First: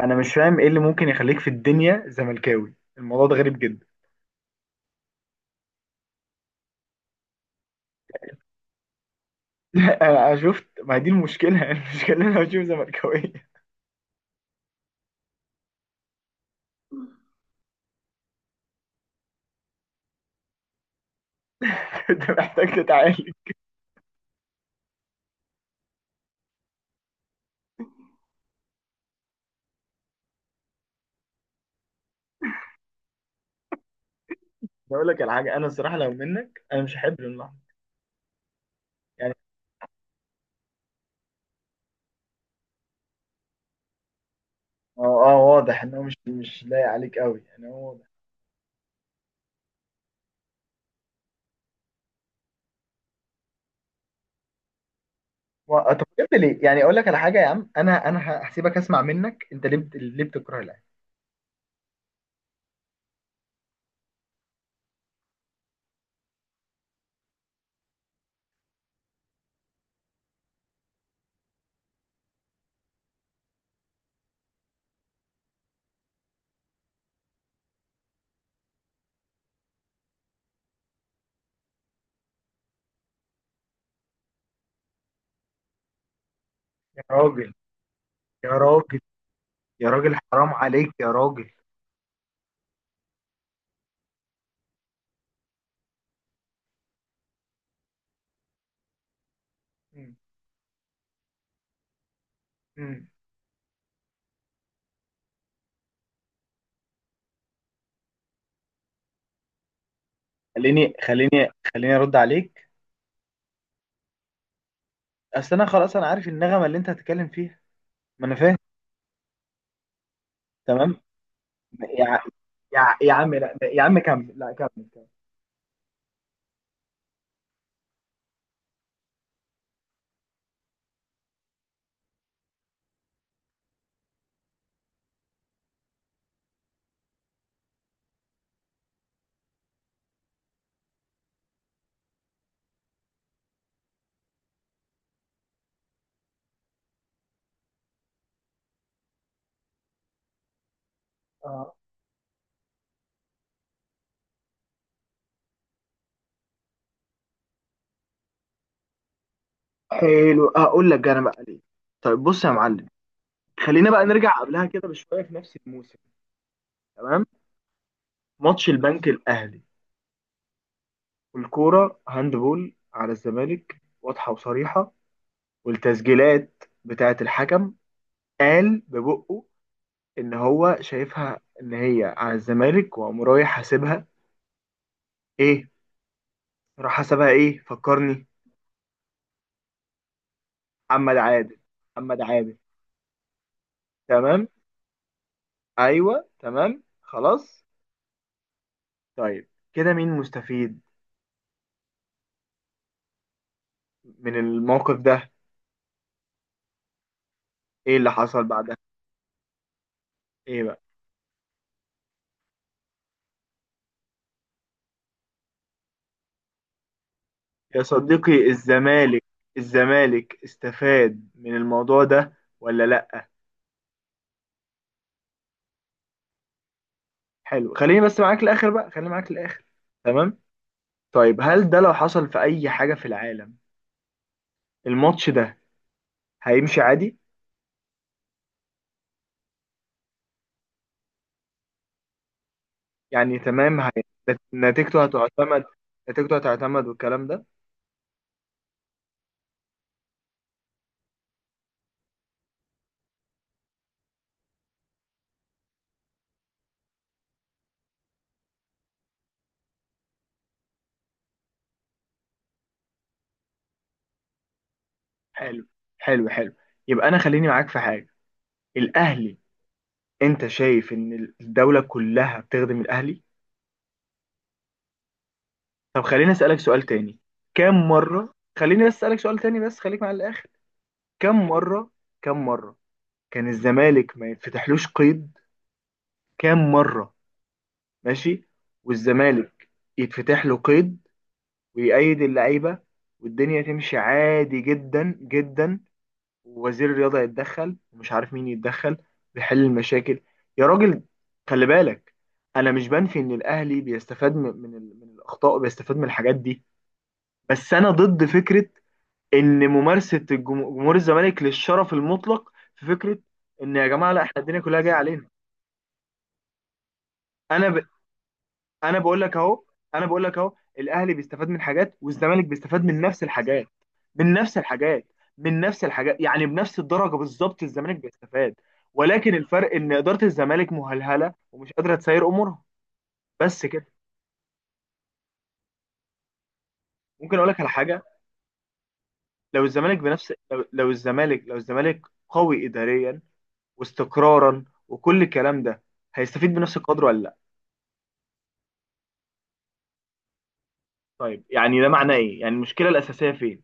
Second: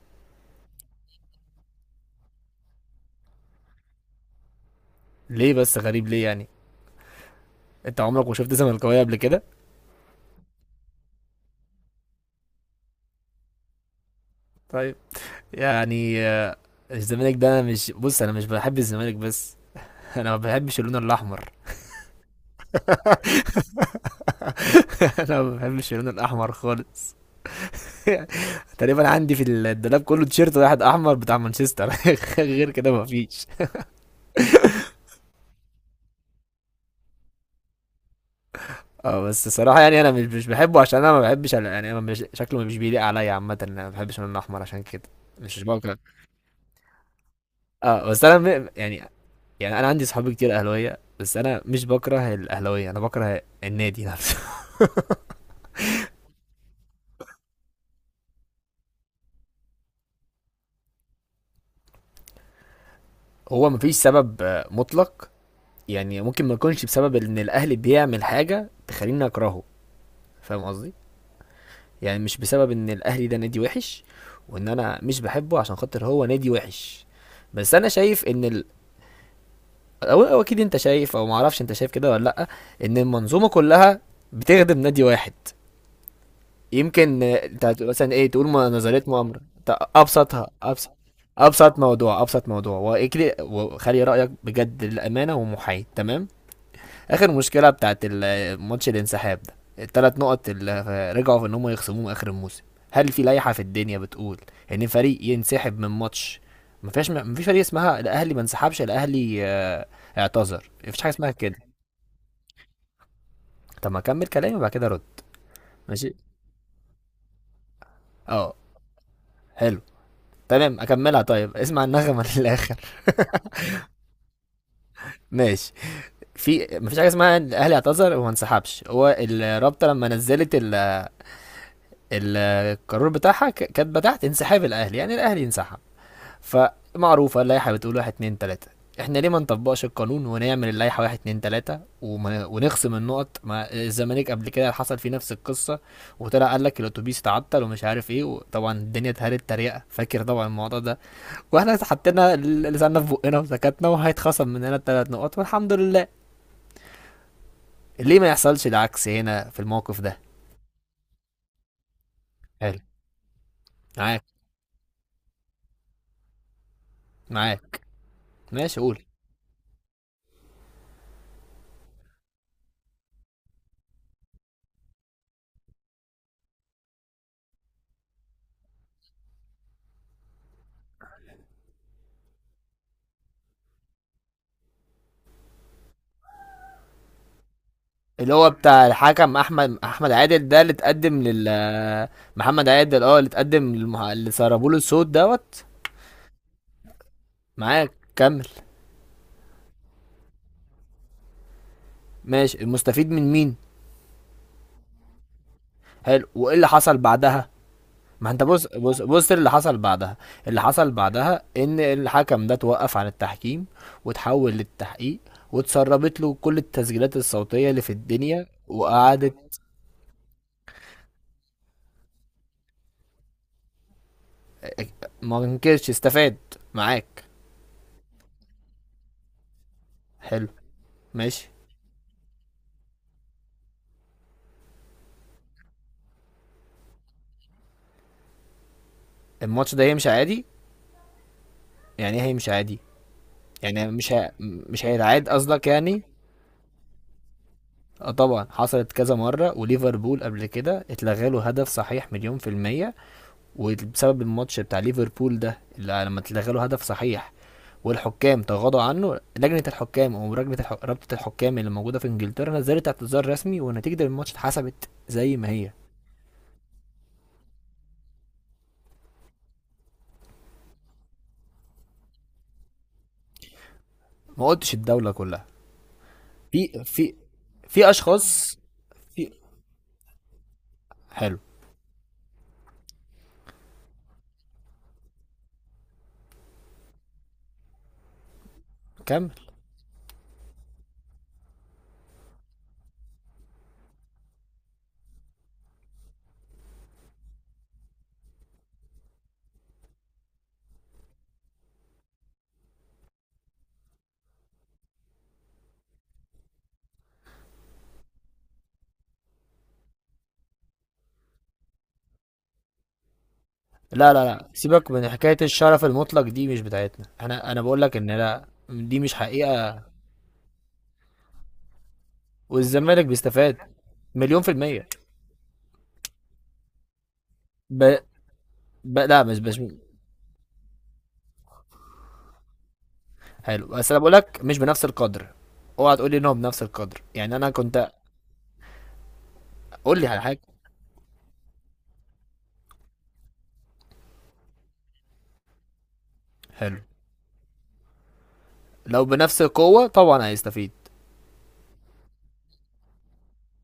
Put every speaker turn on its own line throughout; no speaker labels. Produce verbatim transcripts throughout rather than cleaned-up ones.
انا مش فاهم ايه اللي ممكن يخليك في الدنيا زملكاوي، الموضوع ده غريب جدا.
ليه بس غريب؟ ليه يعني؟ انت عمرك ما شفت زملكاويه قبل كده؟
انا أنا شفت، ما هي دي المشكله. المشكله إن انا بشوف زملكاويه.
طيب. يعني آه، الزمالك ده أنا مش بص انا مش بحب الزمالك بس. انا ما بحبش اللون الاحمر.
انت محتاج تتعالج.
انا ما بحبش اللون الاحمر خالص. تقريبا عندي في الدولاب كله تيشيرت واحد احمر بتاع مانشستر، غير كده ما فيش.
بقول لك على حاجه، انا الصراحه لو منك انا مش هحب اللحظه.
اه
يعني
بس الصراحه، يعني انا مش مش بحبه، عشان انا ما بحبش ال- يعني انا مش شكله مش بيليق عليا عامه. انا ما بحبش اللون الاحمر عشان كده.
هو اه
مش مش
واضح ان
بكره.
هو مش مش لايق عليك قوي، يعني هو واضح.
اه بس انا م- يعني. يعني انا عندي صحابي كتير اهلاويه بس انا مش بكره الاهلاويه، انا بكره النادي نفسه.
و- طب بجد ليه؟ يعني اقول لك على حاجه يا عم، انا انا ه- هسيبك اسمع منك، انت ليه بت- ليه بتكره الاهلي؟
هو مفيش سبب آه، مطلق. يعني ممكن ما يكونش بسبب ان الاهلي بيعمل حاجه تخليني اكرهه. فاهم قصدي؟ يعني مش بسبب ان الاهلي ده نادي وحش، وان انا مش بحبه عشان خاطر هو نادي وحش، بس انا شايف ان ال... أو, او اكيد انت شايف، او معرفش انت شايف كده ولا لا، ان المنظومه كلها بتخدم نادي واحد.
يا
يمكن
راجل،
انت هت- مثلا ايه تقول
يا
ما-
راجل،
نظرية مؤامرة. ت-
يا راجل حرام
ابسطها. ابسط
عليك يا راجل.
ابسط موضوع ابسط موضوع واجري وخلي رايك بجد، للامانه ومحايد تمام. اخر مشكله بتاعت ال- ماتش الانسحاب ده،
مم.
الثلاث نقط اللي رجعوا في ان هم يخصموهم اخر الموسم.
مم.
هل في لائحه في الدنيا بتقول ان فريق ينسحب من ماتش؟ ما فيش ما فيش فريق اسمها الاهلي ما انسحبش الاهلي آه، اعتذر.
خليني
مفيش حاجه اسمها
خليني
كده.
خليني ارد عليك.
طب ما اكمل كلامي وبعد كده رد.
اصل انا خلاص انا
ماشي.
عارف النغمه اللي انت هتتكلم فيها. ما انا
اه.
فاهم.
حلو. تمام
تمام.
اكملها. طيب اسمع
يا
النغمه للاخر.
يا يا عم، لا يا عم كمل، لا كمل كمل
ماشي. في مفيش حاجه اسمها الاهلي اعتذر وما انسحبش، هو الرابطه لما نزلت ال- القرار بتاعها ك- كاتبه تحت انسحاب الاهلي، يعني الاهلي انسحب. فمعروفه اللائحه بتقول واحد اثنين ثلاثة. احنا ليه ما نطبقش القانون ونعمل اللائحه واحد اتنين ثلاثة وما ونخصم النقط؟ ما الزمالك قبل كده حصل فيه نفس القصه، وطلع قال لك الاتوبيس اتعطل ومش عارف ايه، وطبعا الدنيا اتهرت تريقه، فاكر طبعا الموضوع ده.
اه
واحنا حطينا لساننا في بقنا وسكتنا، وهيتخصم مننا الثلاث نقط والحمد لله. ليه ما يحصلش العكس هنا في الموقف ده؟
حلو، اقول لك انا بقى ليه. طيب بص يا
حلو.
معلم، خلينا بقى
معاك،
نرجع قبلها كده بشويه في نفس الموسم. تمام.
معاك.
ماتش
ماشي قول.
البنك الاهلي والكوره هاند بول على الزمالك واضحه وصريحه، والتسجيلات بتاعه الحكم قال ببقه ان هو شايفها ان هي على الزمالك، وقام رايح حاسبها. ايه راح حسبها، ايه فكرني؟
اللي هو بتاع الحكم احمد احمد عادل، ده اللي
محمد
اتقدم لل
عادل، محمد عادل.
محمد عادل، اه، اللي اتقدم للمح... اللي
تمام،
سربوا له الصوت دوت.
ايوه تمام خلاص.
معاك، كمل.
طيب كده مين مستفيد
ماشي. المستفيد من مين؟
من الموقف ده؟
حلو. وايه اللي حصل بعدها؟
ايه اللي
ما انت
حصل
بص
بعدها؟
بص بص اللي حصل بعدها. اللي
ايه بقى؟
حصل بعدها ان الحكم ده توقف عن التحكيم وتحول للتحقيق، واتسربت له كل التسجيلات الصوتية اللي
يا
في
صديقي
الدنيا
الزمالك،
وقعدت.
الزمالك استفاد من الموضوع ده ولا لا؟
ما انكرش استفاد. معاك.
حلو، خليني بس معاك الاخر بقى، خليني معاك الاخر. تمام.
حلو.
طيب
ماشي.
هل ده لو حصل في اي حاجة في العالم، الماتش ده هيمشي عادي؟
الماتش ده هيمشي عادي. يعني ايه هيمشي عادي؟
يعني تمام هي،
يعني مش ه... مش
نتيجته
هيتعاد
هتعتمد،
قصدك يعني.
نتيجته هتعتمد والكلام ده.
اه طبعا، حصلت كذا مرة. وليفربول قبل كده اتلغى له هدف صحيح مليون في المية، وبسبب الماتش بتاع ليفربول ده اللي لما اتلغى له هدف صحيح والحكام تغاضوا عنه، لجنة الحكام أو لجنة الح... رابطة الحكام اللي موجودة في إنجلترا نزلت اعتذار رسمي، ونتيجة الماتش اتحسبت زي ما
حلو،
هي.
حلو، حلو. يبقى انا خليني معاك في حاجه. الاهلي، انت شايف ان الدوله كلها بتخدم الاهلي؟
ما قلتش الدولة كلها.
طب خليني اسالك سؤال
في في
تاني، كم
في
مره،
أشخاص.
خليني بس اسالك
في
سؤال تاني بس، خليك مع الاخر.
حلو،
كم مره، كم مره كان الزمالك ما يتفتحلوش قيد، كم مره؟ ماشي.
كمل.
والزمالك يتفتح له قيد ويأيد اللعيبه والدنيا تمشي عادي جدا جدا، ووزير الرياضة يتدخل ومش عارف مين يتدخل ويحل المشاكل. يا راجل خلي بالك، انا مش بنفي ان الاهلي بيستفاد من من, ال- من الاخطاء وبيستفاد من الحاجات دي، بس انا ضد فكرة ان ممارسة الجم- جمهور الزمالك للشرف المطلق، في فكرة ان يا جماعة
لا
لا
لا
احنا
لا،
الدنيا كلها
سيبك
جاية
من
علينا.
حكاية الشرف المطلق دي، مش بتاعتنا احنا. أنا
انا ب...
بقول لك إن لا،
انا
دي مش
بقول لك اهو،
حقيقة.
انا بقول لك اهو، الاهلي بيستفاد من حاجات والزمالك بيستفاد من
والزمالك
نفس
بيستفاد
الحاجات، من
مليون في
نفس
المية.
الحاجات، من نفس الحاجات، يعني بنفس الدرجه بالظبط الزمالك
ب...
بيستفاد،
ب... لا
ولكن
مش مش.
الفرق ان اداره الزمالك مهلهله ومش قادره تسير امورها، بس
حلو،
كده.
بس أنا بقول لك مش بنفس القدر. اوعى تقول لي إن هو بنفس القدر،
ممكن
يعني
اقول
أنا
لك على
كنت.
حاجه، لو الزمالك
قول لي على
بنفس
حاجة.
لو, لو الزمالك لو الزمالك قوي اداريا واستقرارا وكل الكلام ده، هيستفيد بنفس
حلو.
القدر ولا لا؟
لو بنفس القوة طبعا هيستفيد.
طيب يعني ده معناه ايه، يعني المشكله الاساسيه فين؟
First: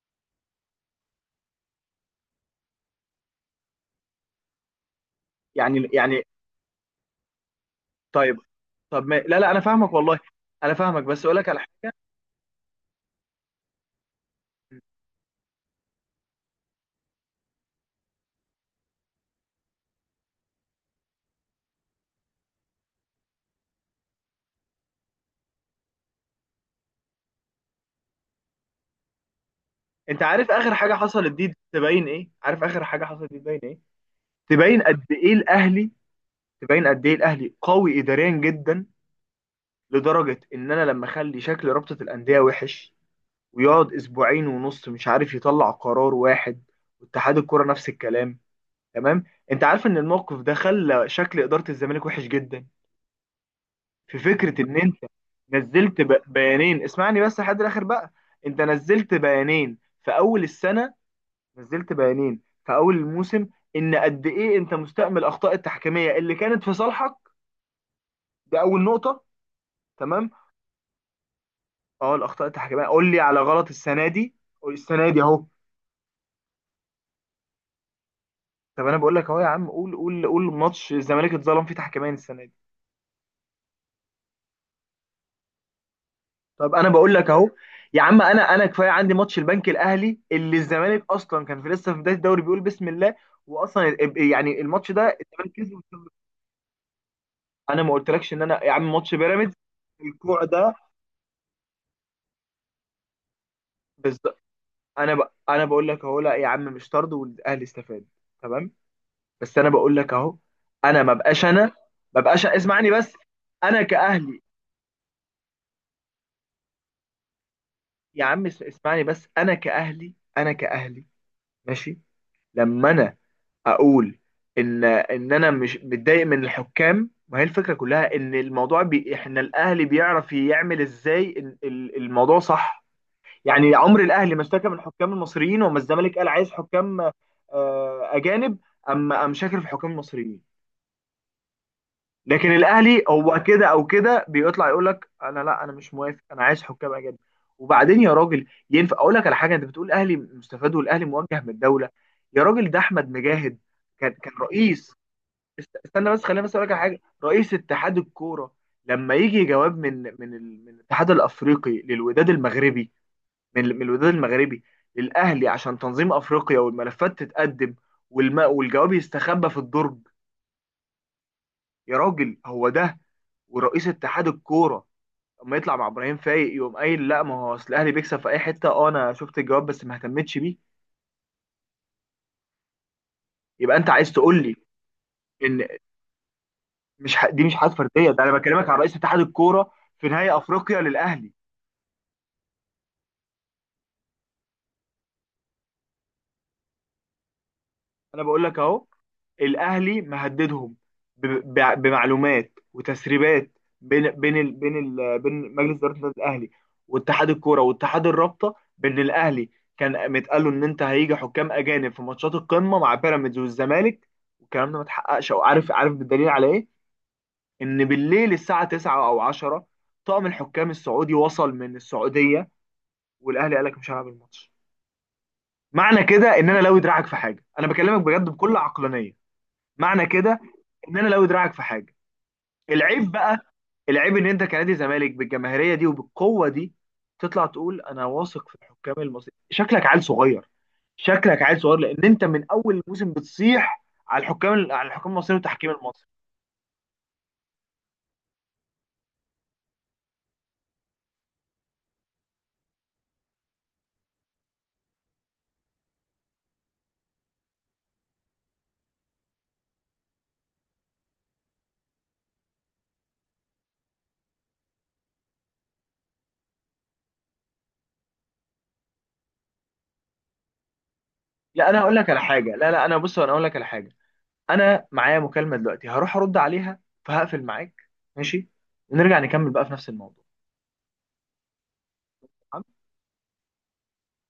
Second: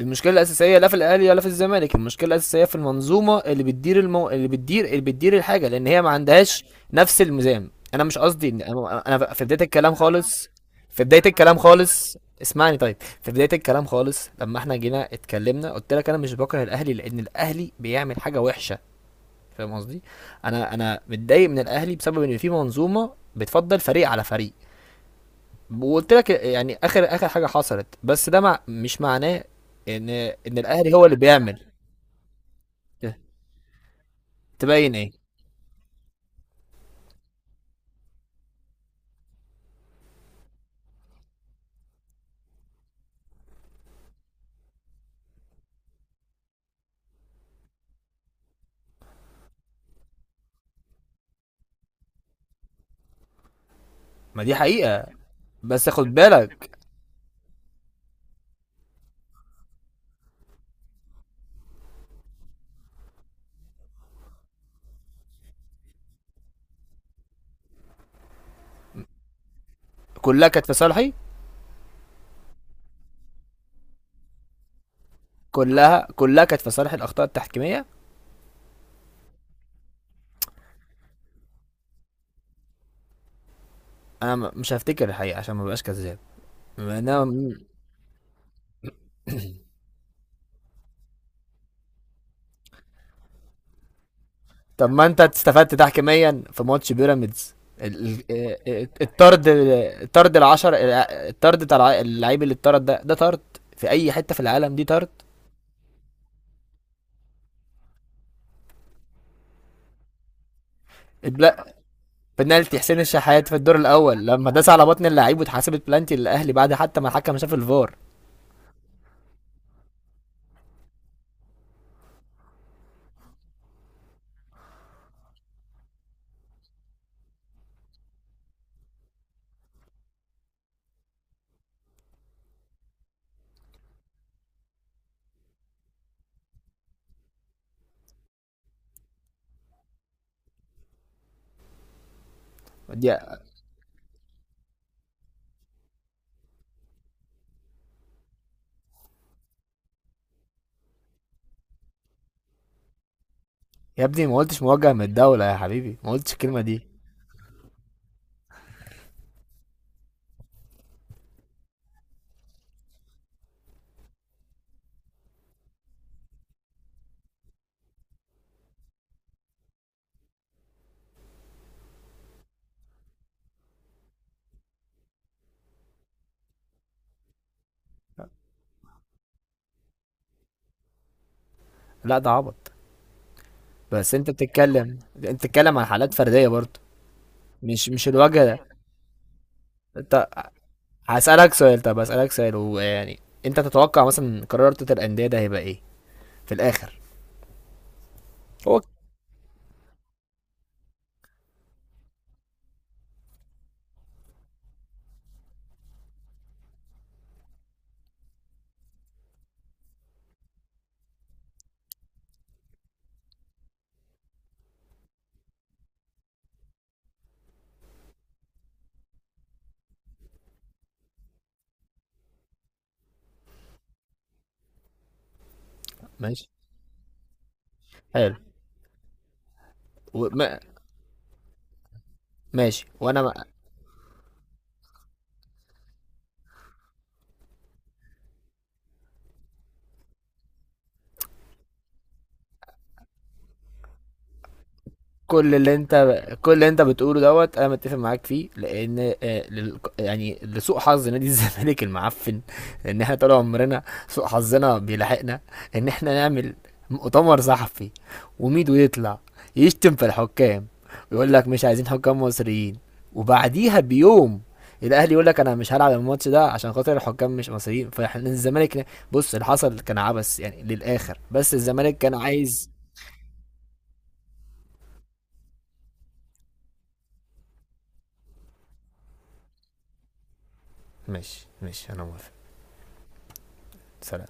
المشكلة الأساسية لا في الأهلي ولا في الزمالك، المشكلة الأساسية في المنظومة اللي بتدير المو... اللي بتدير اللي بتدير الحاجة، لأن
يعني
هي ما
يعني
عندهاش نفس الميزان. أنا مش
طيب.
قصدي إن أنا.
طب ما...
أنا
لا
في
لا انا
بداية
فاهمك
الكلام
والله،
خالص.
انا فاهمك
في بداية
بس اقول لك على
الكلام
حاجه.
خالص. اسمعني طيب. في بداية الكلام خالص، لما احنا جينا اتكلمنا قلت لك أنا مش بكره الأهلي لأن الأهلي بيعمل حاجة وحشة. فاهم قصدي؟ أنا أنا متضايق من الأهلي بسبب إن في منظومة بتفضل فريق على فريق. وقلت لك يعني اخر اخر حاجه حصلت، بس ده مع مش معناه ان
انت عارف
ان
اخر حاجه
الاهلي هو اللي
حصلت دي
بيعمل.
تبين ايه، عارف اخر حاجه حصلت دي تبين ايه؟ تبين
تبين
قد
ايه؟
ايه الاهلي، تبين قد ايه الاهلي قوي اداريا جدا، لدرجه ان انا لما اخلي شكل رابطه الانديه وحش، ويقعد اسبوعين ونص مش عارف يطلع قرار واحد، واتحاد الكوره نفس الكلام. تمام. انت عارف ان الموقف ده خلى شكل اداره الزمالك وحش جدا؟ في
ما دي
فكره ان انت
حقيقه. بس
نزلت
خد
ب-
بالك.
بيانين، اسمعني بس لحد الاخر بقى. انت نزلت بيانين في اول السنه، نزلت بيانين في اول الموسم، ان قد ايه انت مستأمل الاخطاء التحكيميه اللي كانت في صالحك، دي اول نقطه، تمام.
كلها كانت في صالحي.
اه، الاخطاء التحكيميه قول لي على غلط السنه دي، قول السنه دي اهو.
كلها كلها كانت في صالح الاخطاء التحكيميه.
طب انا بقول لك اهو يا عم، قول قول قول ماتش الزمالك اتظلم فيه تحكيميا السنه دي.
انا م- مش هفتكر الحقيقه عشان ما بقاش كذاب.
طب انا بقول
انا.
لك اهو يا عم، انا انا كفايه عندي ماتش البنك الاهلي، اللي الزمالك اصلا كان في لسه في بدايه الدوري بيقول بسم الله، واصلا ال- يعني
طب
الماتش ده
ما انت
الزمالك
استفدت
كسب.
تحكيميا في ماتش بيراميدز.
انا ما
ال-
قلتلكش
ال-
ان انا
آه،
يا
آه،
عم ماتش
الطرد.
بيراميدز،
الطرد
الكوع
العشر.
ده
الطرد بتاع اللعيب اللي اتطرد ده، ده طرد في اي حته في
بالظبط.
العالم، دي طرد.
انا ب... انا بقول لك اهو، لا يا عم مش طرد والاهلي استفاد، تمام، بس انا بقول لك اهو، انا ما بقاش انا ما بقاش
بنالتي
اسمعني
حسين
بس،
الشحات في الدور
انا
الاول
كاهلي،
لما داس على بطن اللعيب، واتحسبت بلانتي للاهلي بعد حتى ما الحكم شاف الفار.
يا عم اس- اسمعني بس انا كاهلي، انا كاهلي، ماشي. لما انا اقول ان ان انا مش متضايق من الحكام، ما هي الفكره كلها ان الموضوع بي... احنا الاهلي بيعرف يعمل ازاي ال- ال- الموضوع صح. يعني عمر الاهلي ما اشتكى من الحكام المصريين، وما الزمالك قال عايز حكام آه، اجانب، اما قام شاكر في الحكام المصريين، لكن الاهلي
دي.
هو كده او كده بيطلع يقول لك انا لا انا مش موافق انا عايز حكام اجانب. وبعدين يا راجل، ينفع اقول لك على حاجه؟ انت بتقول الاهلي مستفاد والاهلي موجه من الدوله، يا راجل ده احمد مجاهد
يا
كان
ابني
كان
ما قلتش موجه
رئيس،
من الدوله يا
است-
حبيبي،
استنى
ما
بس،
قلتش
خلينا بس
الكلمه
اقول لك على
دي.
حاجه. رئيس اتحاد الكوره لما يجي جواب من من ال- من الاتحاد الافريقي للوداد المغربي، من من الوداد المغربي للاهلي عشان تنظيم افريقيا والملفات تتقدم، والم... والجواب يستخبى في الدرج، يا راجل هو ده. ورئيس اتحاد الكوره اما يطلع مع ابراهيم فايق يقوم قايل لا، ما هو اصل الاهلي بيكسب في اي حته، اه انا شفت الجواب بس ما اهتمتش بيه.
لا ده عبط.
يبقى انت عايز
بس انت
تقول لي
بتتكلم، انت
ان
بتتكلم عن حالات فرديه برضه.
مش ح... دي مش حاجات
مش مش
فرديه، ده انا
الوجه ده.
بكلمك عن رئيس اتحاد الكوره في
انت.
نهائي افريقيا للاهلي.
هسالك سؤال. طب هسالك سؤال ويعني انت تتوقع مثلا قرار رابطه الانديه ده هيبقى ايه في الاخر؟
انا بقول لك
هو.
اهو، الاهلي مهددهم ب- ب- بمعلومات وتسريبات، بين بين ال بين ال بين مجلس اداره النادي الاهلي واتحاد الكوره واتحاد الرابطه، بان الاهلي كان متقال له ان انت هيجي حكام اجانب في ماتشات القمه مع بيراميدز والزمالك، والكلام ده ما اتحققش. او عارف، عارف بالدليل على ايه؟ ان بالليل الساعه تسعة او عشرة طقم الحكام السعودي وصل من السعوديه، والاهلي قال لك مش هلعب الماتش. معنى كده ان
ماشي.
انا لو دراعك في حاجه، انا بكلمك بجد
حلو.
بكل عقلانيه. معنى كده
وما...
ان انا لو دراعك في حاجه.
ماشي.
العيب بقى،
وانا
العيب ان انت كنادي زمالك بالجماهيريه دي وبالقوه دي، تطلع تقول انا واثق في الحكام المصريين، شكلك عيل صغير، شكلك عيل صغير، لان انت من اول الموسم بتصيح على الحكام، على الحكام المصريين
كل
والتحكيم
اللي
المصري.
انت كل اللي انت بتقوله دوت انا متفق معاك فيه، لان آه، لل- يعني لسوء حظ نادي الزمالك المعفن ان احنا طول عمرنا سوء حظنا بيلاحقنا، ان احنا نعمل مؤتمر صحفي وميدو يطلع يشتم في الحكام ويقول لك مش عايزين حكام مصريين، وبعديها بيوم الاهلي يقول لك انا مش هلعب الماتش ده عشان خاطر الحكام مش مصريين. فاحنا الزمالك، بص اللي حصل كان عبث يعني للاخر، بس
لا انا هقول
الزمالك
لك
كان
على حاجه، لا
عايز.
لا انا بص، انا هقول لك على حاجه، انا معايا مكالمه دلوقتي هروح ارد عليها، فهقفل معاك، ماشي، ونرجع نكمل بقى في نفس الموضوع.
ماشي، ماشي، انا موافق. سلام.